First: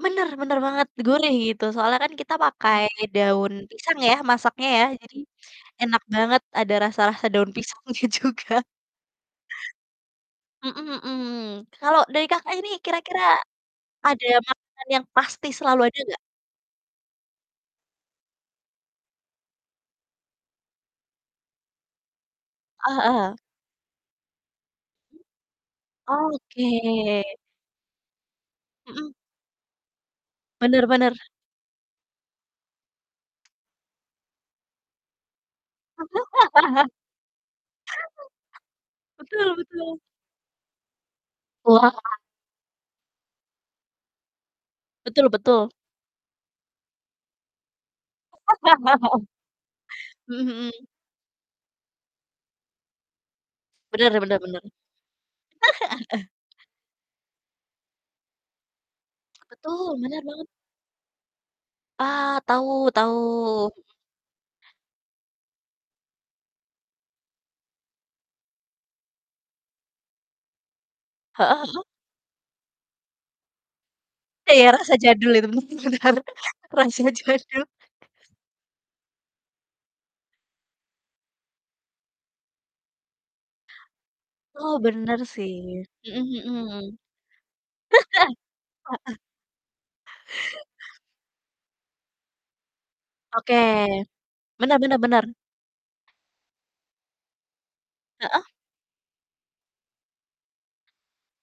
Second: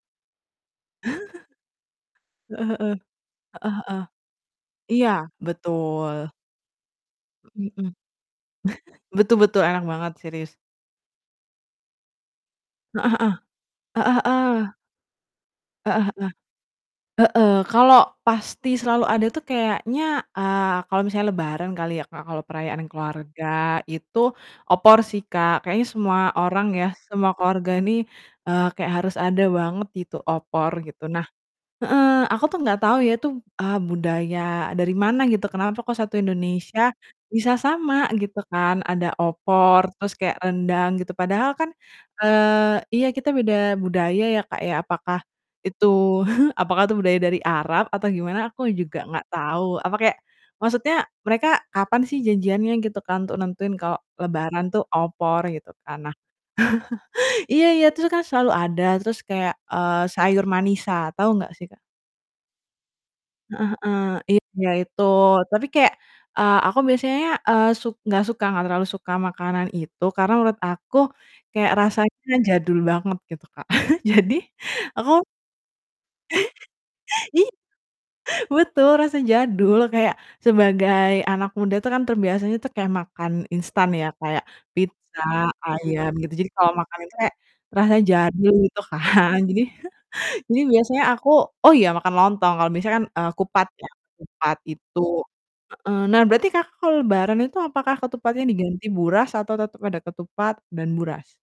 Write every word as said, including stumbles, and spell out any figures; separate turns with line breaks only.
Bener, bener banget, gurih gitu, soalnya kan kita
Heeh
pakai
heeh.
daun
Heeh
pisang
heeh.
ya, masaknya ya.
Iya,
Jadi, enak
betul.
banget ada rasa-rasa daun
Mhm mhm,
pisangnya juga.
betul betul, enak banget, serius.
Mhm mhm, kalau dari Kakak ini
Heeh
kira-kira
heeh. Heeh
ada
heeh.
makanan yang pasti selalu ada
Heeh
nggak?
heeh. Heeh, kalau pasti selalu ada tuh kayaknya, eee, kalau misalnya lebaran kali ya, Kak, kalau perayaan
Eee, heeh.
keluarga, itu, opor
M
sih, Kak, kayaknya semua
Oh,
orang ya, semua
oke.
keluarga ini, eee, kayak
Mhm.
harus ada banget gitu, opor,
Bener
gitu.
bener.
Nah heeh, aku tuh nggak tau ya, tuh, eee, budaya dari mana gitu, kenapa kok satu Indonesia, bisa sama, gitu kan, ada
Betul
opor,
betul.
terus kayak rendang gitu, padahal kan,
Wah.
eee, iya, kita beda budaya ya, Kak, ya, apakah
Betul betul.
itu apakah itu budaya dari Arab atau gimana, aku juga nggak tahu, apa kayak
Mhm mhm.
maksudnya mereka kapan sih janjiannya, gitu kan, untuk nentuin kalau
Bener bener bener.
lebaran tuh opor, gitu kan. Nah iya iya, terus kan selalu ada terus kayak,
Betul,
eee,
bener
sayur
banget.
manisa, tau nggak sih, Kak?
Ah, tahu tahu,
Heeh
mhm.
heeh, iya, itu. Tapi kayak, eee, aku biasanya, eee, suk nggak suka, nggak terlalu suka makanan itu, karena menurut aku,
Heeh,
kayak
mhm.
rasanya jadul banget gitu, Kak. Jadi,
Iya, rasa
aku
jadul, itu, hmm, bener, rasa
Iya,
jadul.
betul rasa jadul, kayak sebagai anak muda tuh kan terbiasanya tuh, kayak makan instan ya, kayak
Oh, benar
pizza,
sih,
ayam, gitu.
mhm
Jadi, kalau
mhm.
makan itu kayak, rasa jadul, gitu kan. Jadi jadi biasanya aku oh iya, makan lontong kalau biasanya kan, eee,
Oke,
kupat ya, kupat
benar
itu
benar benar.
heeh. Nah, berarti Kakak kalau lebaran itu apakah
Heeh.
ketupatnya diganti buras atau tetep ada ketupat dan buras?